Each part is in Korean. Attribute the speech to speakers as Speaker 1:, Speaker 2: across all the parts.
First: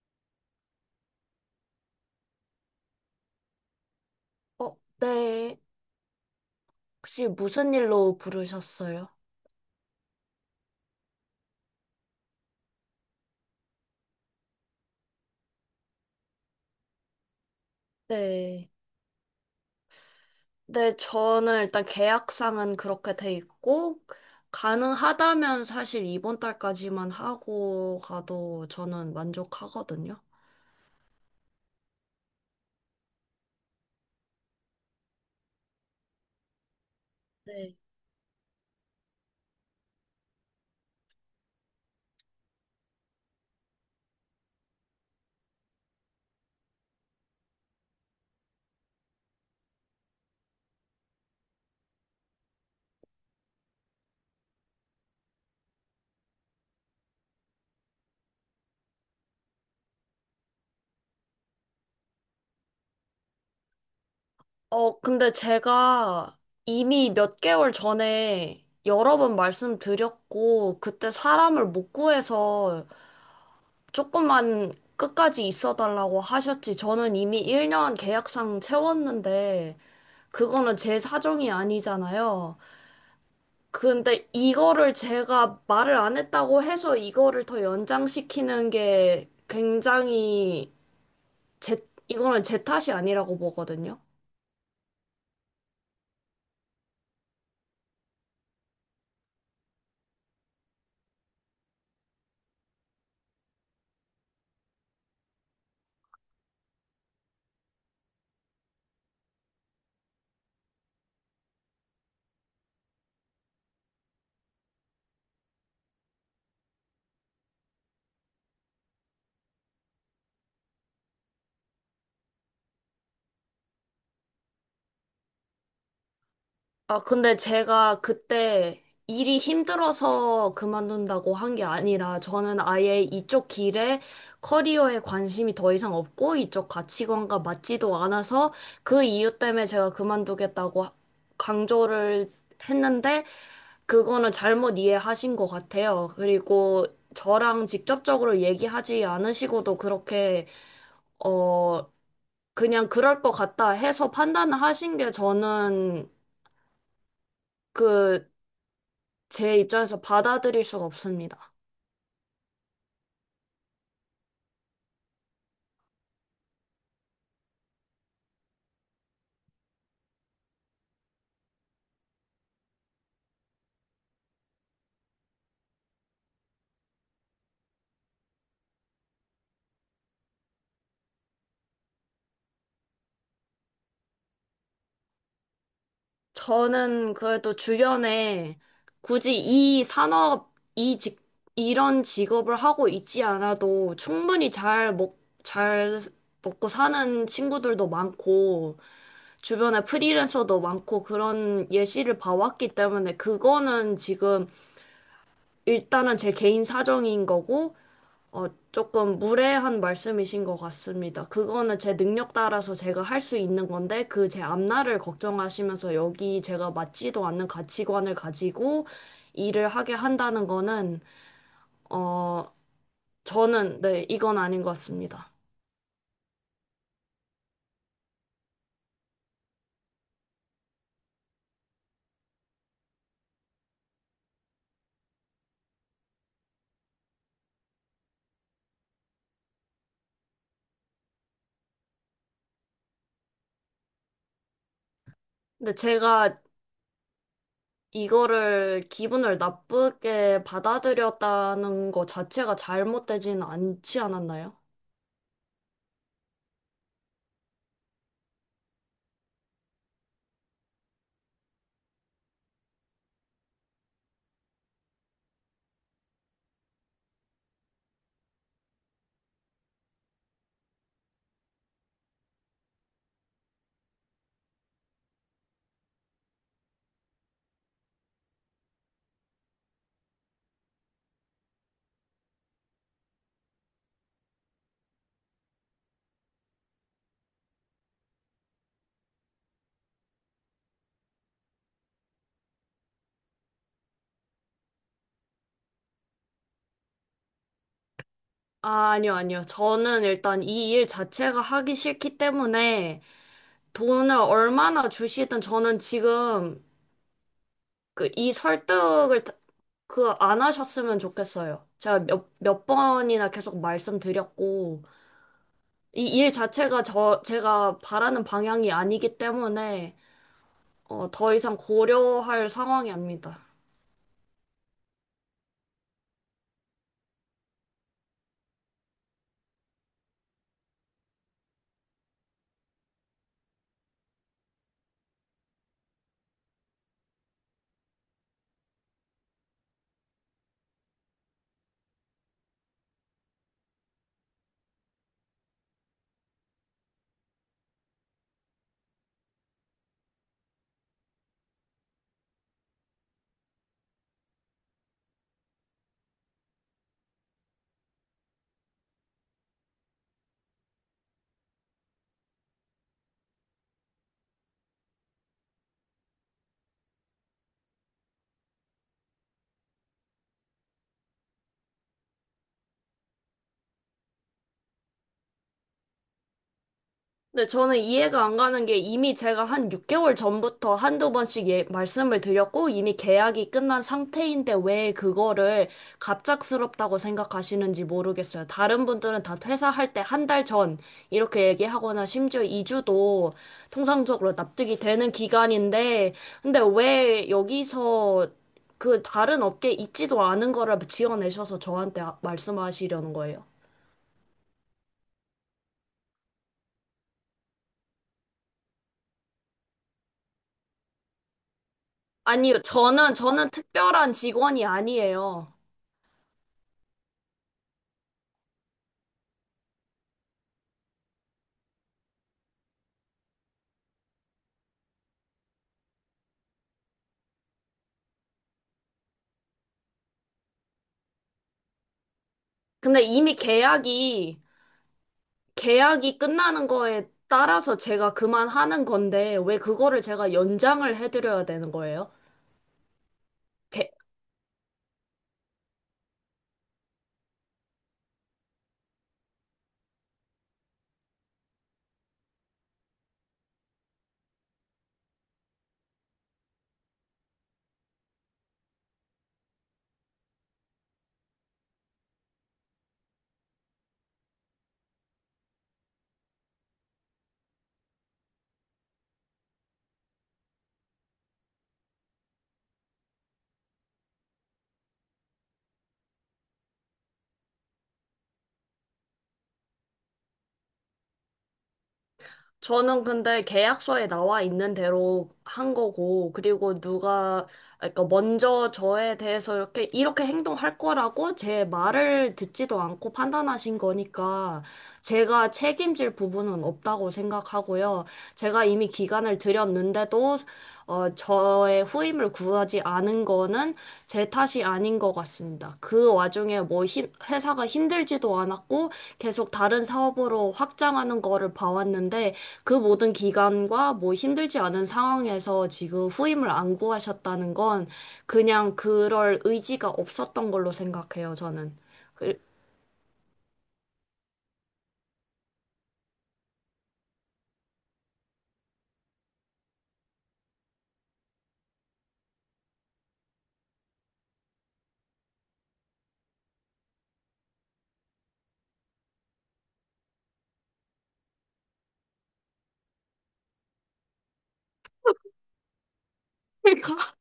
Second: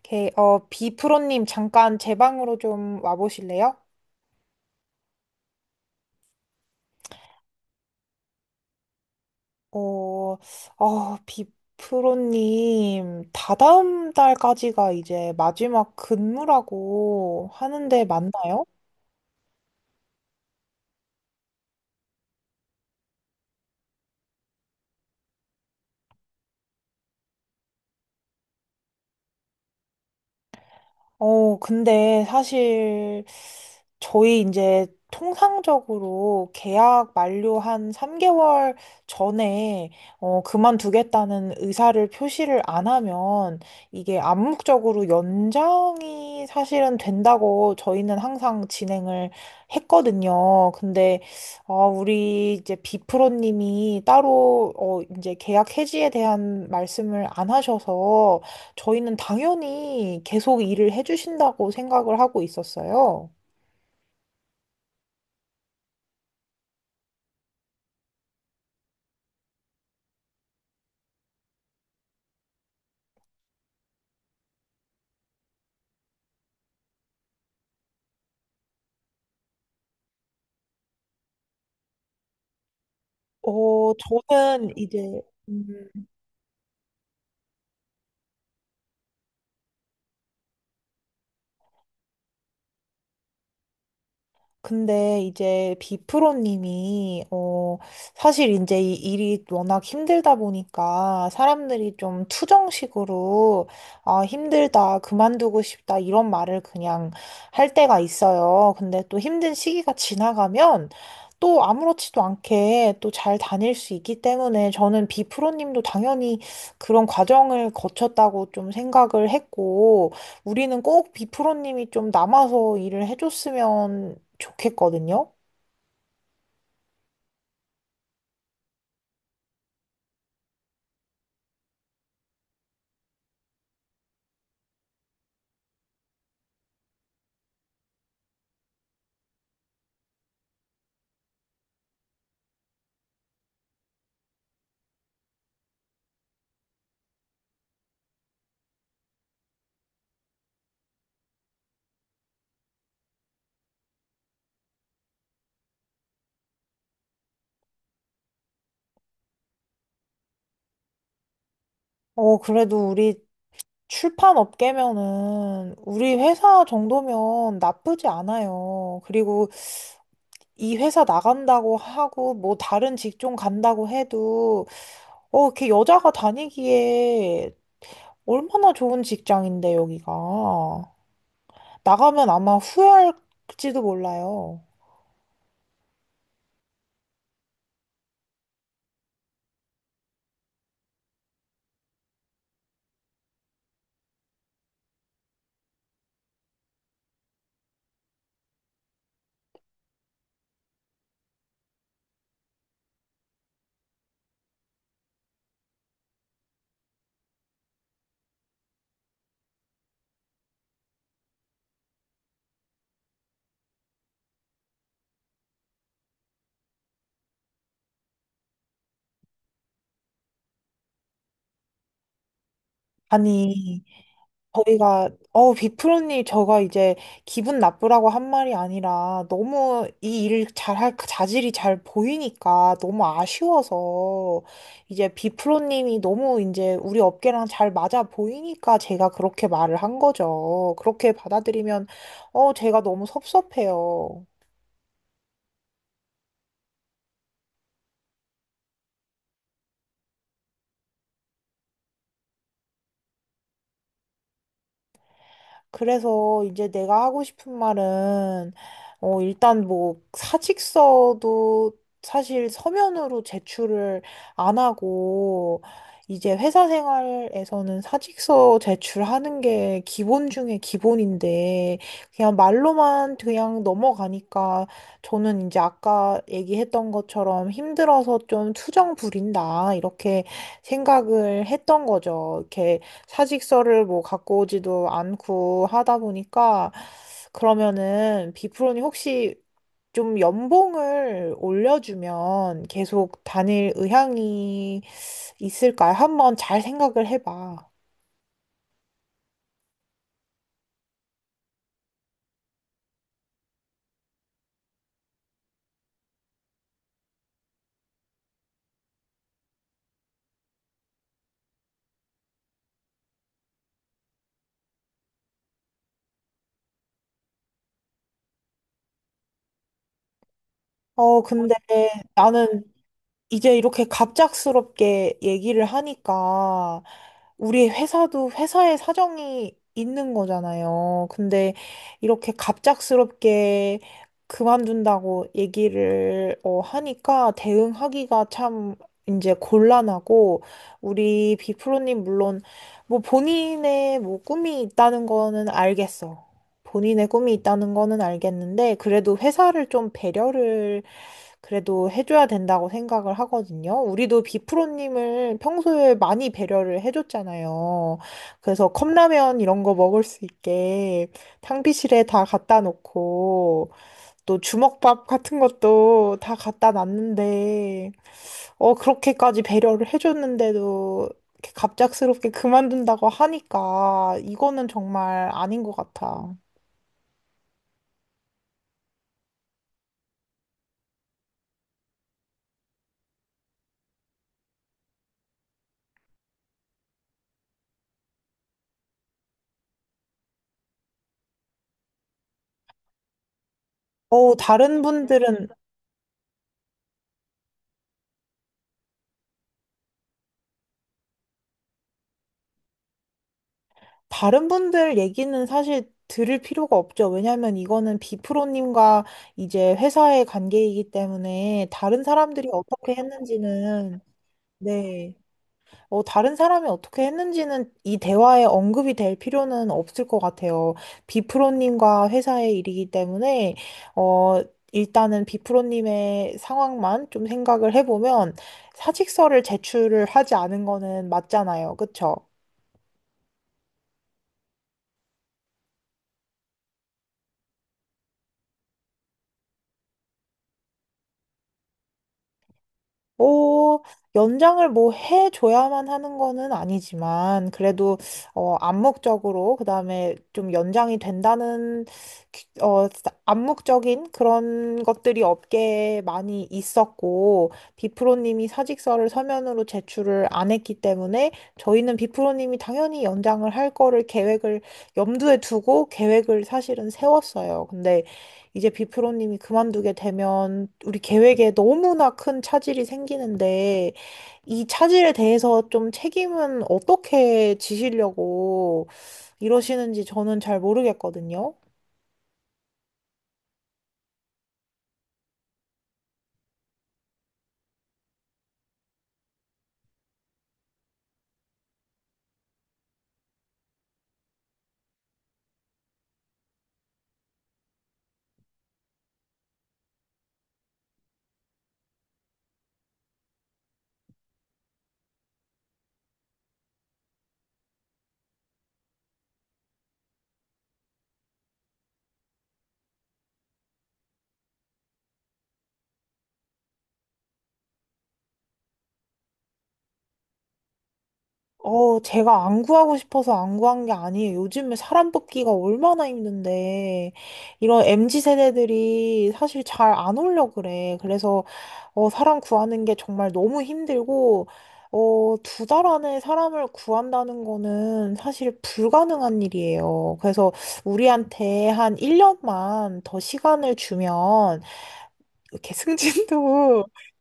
Speaker 1: 오케이. 비프로님 잠깐 제 방으로 좀 와보실래요?
Speaker 2: 네. 혹시 무슨 일로 부르셨어요?
Speaker 1: 어, 비프로님 다다음 달까지가 이제 마지막 근무라고 하는데 맞나요?
Speaker 2: 네. 네, 저는 일단 계약상은 그렇게 돼 있고, 가능하다면 사실 이번 달까지만 하고 가도 저는 만족하거든요.
Speaker 1: 근데 사실 저희 이제 통상적으로 계약 만료
Speaker 2: 네.
Speaker 1: 한 3개월 전에 그만두겠다는 의사를 표시를 안 하면 이게 암묵적으로 연장이 사실은 된다고 저희는 항상 진행을 했거든요. 근데 우리 이제 비프로님이 따로 이제 계약 해지에 대한 말씀을 안 하셔서 저희는 당연히 계속 일을 해주신다고 생각을 하고 있었어요.
Speaker 2: 근데 제가 이미 몇 개월 전에 여러 번 말씀드렸고, 그때 사람을 못 구해서 조금만 끝까지 있어달라고 하셨지. 저는 이미 1년 계약상 채웠는데, 그거는 제 사정이 아니잖아요.
Speaker 1: 어,
Speaker 2: 근데
Speaker 1: 저는
Speaker 2: 이거를
Speaker 1: 이제,
Speaker 2: 제가
Speaker 1: 음,
Speaker 2: 말을 안 했다고 해서 이거를 더 연장시키는 게 굉장히 제, 이거는 제 탓이 아니라고 보거든요.
Speaker 1: 근데 이제 비프로님이 사실 이제 이 일이 워낙 힘들다 보니까 사람들이 좀 투정식으로 아 힘들다 그만두고 싶다 이런 말을 그냥 할 때가 있어요. 근데 또 힘든 시기가 지나가면 또 아무렇지도 않게 또 잘 다닐 수 있기 때문에 저는 비프로님도 당연히 그런 과정을 거쳤다고 좀 생각을 했고 우리는 꼭 비프로님이 좀 남아서 일을 해줬으면 좋겠거든요.
Speaker 2: 아, 근데 제가 그때 일이 힘들어서 그만둔다고 한 게 아니라 저는 아예 이쪽 길에 커리어에 관심이 더 이상 없고 이쪽 가치관과 맞지도 않아서 그 이유 때문에 제가 그만두겠다고 강조를 했는데 그거는 잘못 이해하신 것 같아요. 그리고 저랑 직접적으로 얘기하지 않으시고도 어, 그냥 그럴 것 같다 해서 판단을 하신 게 그, 제 입장에서 받아들일 수가 없습니다.
Speaker 1: 그래도 우리 출판 업계면은 우리 회사 정도면 나쁘지 않아요. 그리고 이 회사 나간다고 하고 뭐 다른 직종 간다고 해도 이렇게 여자가 다니기에 얼마나 좋은 직장인데 여기가. 나가면 아마 후회할지도 몰라요.
Speaker 2: 저는 그래도 주변에 굳이 이 산업, 이 직, 이런 직업을 하고 있지 않아도 충분히 잘 먹고 사는 친구들도 많고, 주변에 프리랜서도 많고 그런 예시를 봐왔기 때문에 그거는 지금 일단은 제 개인 사정인 거고, 어, 조금 무례한 말씀이신 것 같습니다. 그거는 제 능력 따라서 제가 할 수 있는 건데, 그 제 앞날을 걱정하시면서 여기 제가 맞지도 않는 가치관을 가지고 일을 하게 한다는 거는, 어,
Speaker 1: 아니.
Speaker 2: 네, 이건 아닌 것
Speaker 1: 저희가
Speaker 2: 같습니다.
Speaker 1: 어 비프로님 저가 이제 기분 나쁘라고 한 말이 아니라 너무 이 일 잘할 그 자질이 잘 보이니까 너무 아쉬워서 이제 비프로님이 너무 이제 우리 업계랑 잘 맞아 보이니까 제가 그렇게 말을 한 거죠. 그렇게 받아들이면 제가 너무 섭섭해요.
Speaker 2: 근데 제가 이거를 기분을 나쁘게 받아들였다는 거 자체가 잘못되진 않지 않았나요?
Speaker 1: 그래서 이제 내가 하고 싶은 말은, 일단 뭐 사직서도 사실 서면으로 제출을 안 하고, 이제 회사 생활에서는 사직서 제출하는 게 기본 중에 기본인데, 그냥 말로만 그냥 넘어가니까 저는 이제 아까 얘기했던 것처럼 힘들어서 좀 투정 부린다, 이렇게 생각을 했던 거죠. 이렇게 사직서를 뭐 갖고 오지도 않고 하다 보니까 그러면은 비프로님 혹시 좀 연봉을 올려주면 계속 다닐 의향이 있을까요? 한번 잘 생각을 해봐.
Speaker 2: 아, 아니요, 아니요. 저는 일단 이 일 자체가 하기 싫기 때문에 돈을 얼마나 주시든 저는 지금 그 이 설득을 그 안 하셨으면 좋겠어요. 제가 몇 번이나 계속 말씀드렸고 이 일 자체가 제가 바라는 방향이 아니기 때문에 더
Speaker 1: 근데
Speaker 2: 이상 고려할
Speaker 1: 나는
Speaker 2: 상황이 아닙니다.
Speaker 1: 이제 이렇게 갑작스럽게 얘기를 하니까 우리 회사도 회사의 사정이 있는 거잖아요. 근데 이렇게 갑작스럽게 그만둔다고 얘기를 하니까 대응하기가 참 이제 곤란하고 우리 비프로님 물론 뭐 본인의 뭐 꿈이 있다는 거는 알겠어. 본인의 꿈이 있다는 거는 알겠는데 그래도 회사를 좀 배려를 그래도 해줘야 된다고 생각을 하거든요. 우리도 비프로님을 평소에 많이 배려를 해줬잖아요. 그래서 컵라면 이런 거 먹을 수 있게 탕비실에 다 갖다 놓고 또 주먹밥 같은 것도 다 갖다 놨는데 그렇게까지 배려를 해줬는데도 이렇게 갑작스럽게 그만둔다고 하니까 이거는 정말 아닌 것 같아.
Speaker 2: 근데 저는 이해가 안 가는 게 이미 제가 한 6개월 전부터 한두 번씩 예, 말씀을 드렸고 이미 계약이 끝난 상태인데 왜 그거를 갑작스럽다고 생각하시는지 모르겠어요. 다른 분들은 다 퇴사할 때 한 달 전 이렇게 얘기하거나 심지어 2주도 통상적으로
Speaker 1: 어,
Speaker 2: 납득이
Speaker 1: 다른
Speaker 2: 되는
Speaker 1: 분들은
Speaker 2: 기간인데 근데 왜 여기서 그 다른 업계에 있지도 않은 거를 지어내셔서 저한테 말씀하시려는 거예요?
Speaker 1: 다른 분들 얘기는 사실 들을 필요가 없죠. 왜냐하면 이거는 비프로님과 이제 회사의 관계이기 때문에 다른 사람들이
Speaker 2: 아니요,
Speaker 1: 어떻게
Speaker 2: 저는
Speaker 1: 했는지는,
Speaker 2: 특별한 직원이
Speaker 1: 네.
Speaker 2: 아니에요.
Speaker 1: 다른 사람이 어떻게 했는지는 이 대화에 언급이 될 필요는 없을 것 같아요. 비프로님과 회사의 일이기 때문에, 어, 일단은 비프로님의 상황만 좀 생각을 해보면 사직서를 제출을 하지 않은 거는 맞잖아요. 그쵸?
Speaker 2: 근데 이미 계약이 끝나는 거에 따라서 제가 그만하는 건데, 왜 그거를 제가 연장을 해드려야 되는 거예요?
Speaker 1: 어,
Speaker 2: 게-
Speaker 1: 연장을 뭐 해줘야만 하는 거는 아니지만, 그래도, 암묵적으로, 그 다음에 좀 연장이 된다는, 암묵적인 그런 것들이 업계에 많이 있었고, 비프로님이 사직서를 서면으로 제출을 안 했기 때문에, 저희는 비프로님이 당연히 연장을 할 거를 계획을 염두에 두고 계획을 사실은 세웠어요. 근데 이제 비프로님이 그만두게 되면 우리 계획에 너무나 큰 차질이 생기는데 이 차질에 대해서 좀 책임은 어떻게 지시려고 이러시는지 저는 잘 모르겠거든요.
Speaker 2: 저는 근데 계약서에 나와 있는 대로 한 거고, 그러니까 먼저 저에 대해서 이렇게 행동할 거라고 제 말을 듣지도 않고 판단하신 거니까, 제가 책임질 부분은 없다고 생각하고요. 제가 이미 기간을 드렸는데도, 저의 후임을 구하지 않은 거는 제 탓이 아닌 것 같습니다. 그 와중에 회사가 힘들지도 않았고 계속 다른 사업으로 확장하는 거를 봐왔는데 그 모든 기간과 뭐 힘들지 않은 상황에서 지금 후임을 안 구하셨다는 건 그냥 그럴 의지가 없었던 걸로 생각해요, 저는. 그-
Speaker 1: 제가 안 구하고 싶어서 안 구한 게 아니에요. 요즘에 사람 뽑기가 얼마나 힘든데, 이런 MZ 세대들이 사실 잘 안 오려고 그래. 사람 구하는 게 정말 너무 힘들고, 2달 안에 사람을 구한다는 거는 사실 불가능한 일이에요. 그래서 우리한테 한 1년만 더 시간을 주면, 이렇게
Speaker 2: 러니
Speaker 1: 승진도
Speaker 2: 까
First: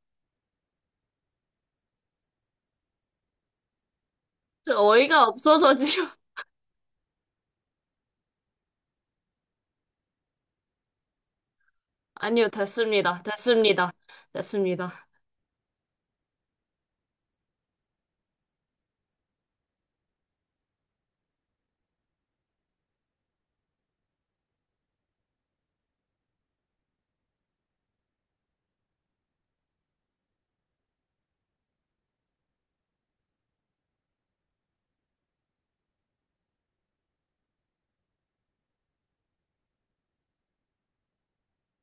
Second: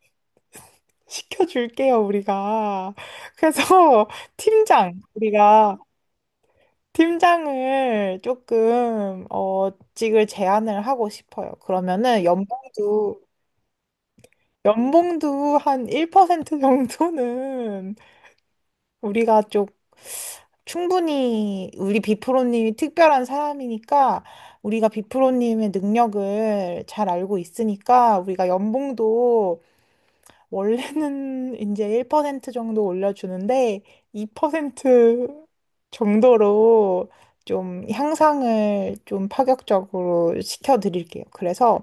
Speaker 1: 시켜줄게요, 우리가. 그래서, 팀장,
Speaker 2: 어이가 없어서
Speaker 1: 우리가.
Speaker 2: 지금.
Speaker 1: 팀장을 조금 어직을 제안을 하고 싶어요. 그러면은
Speaker 2: 아니요,
Speaker 1: 연봉도
Speaker 2: 됐습니다. 됐습니다. 됐습니다.
Speaker 1: 연봉도 한 1% 정도는 우리가 좀 충분히 우리 비프로님이 특별한 사람이니까 우리가 비프로님의 능력을 잘 알고 있으니까 우리가 연봉도 원래는 이제 1% 정도 올려주는데 2% 정도로 좀 향상을 좀 파격적으로 시켜드릴게요. 그래서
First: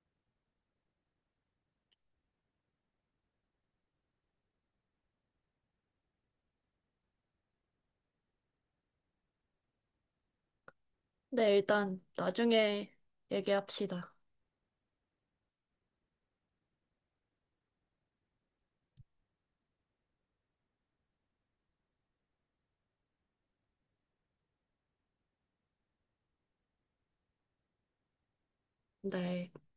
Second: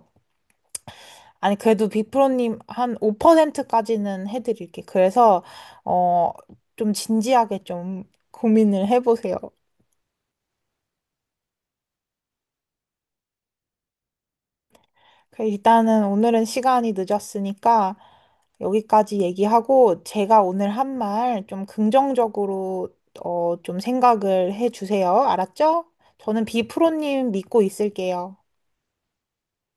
Speaker 1: 아니 그래도 비프로님 한 5%까지는 해드릴게. 그래서 어 좀 진지하게 좀 고민을 해보세요.
Speaker 2: 네, 일단 나중에 얘기합시다.
Speaker 1: 그 일단은 오늘은 시간이 늦었으니까 여기까지 얘기하고 제가 오늘 한 말 좀 긍정적으로 좀 생각을 해 주세요. 알았죠? 저는 비프로님 믿고 있을게요.
Speaker 2: 네.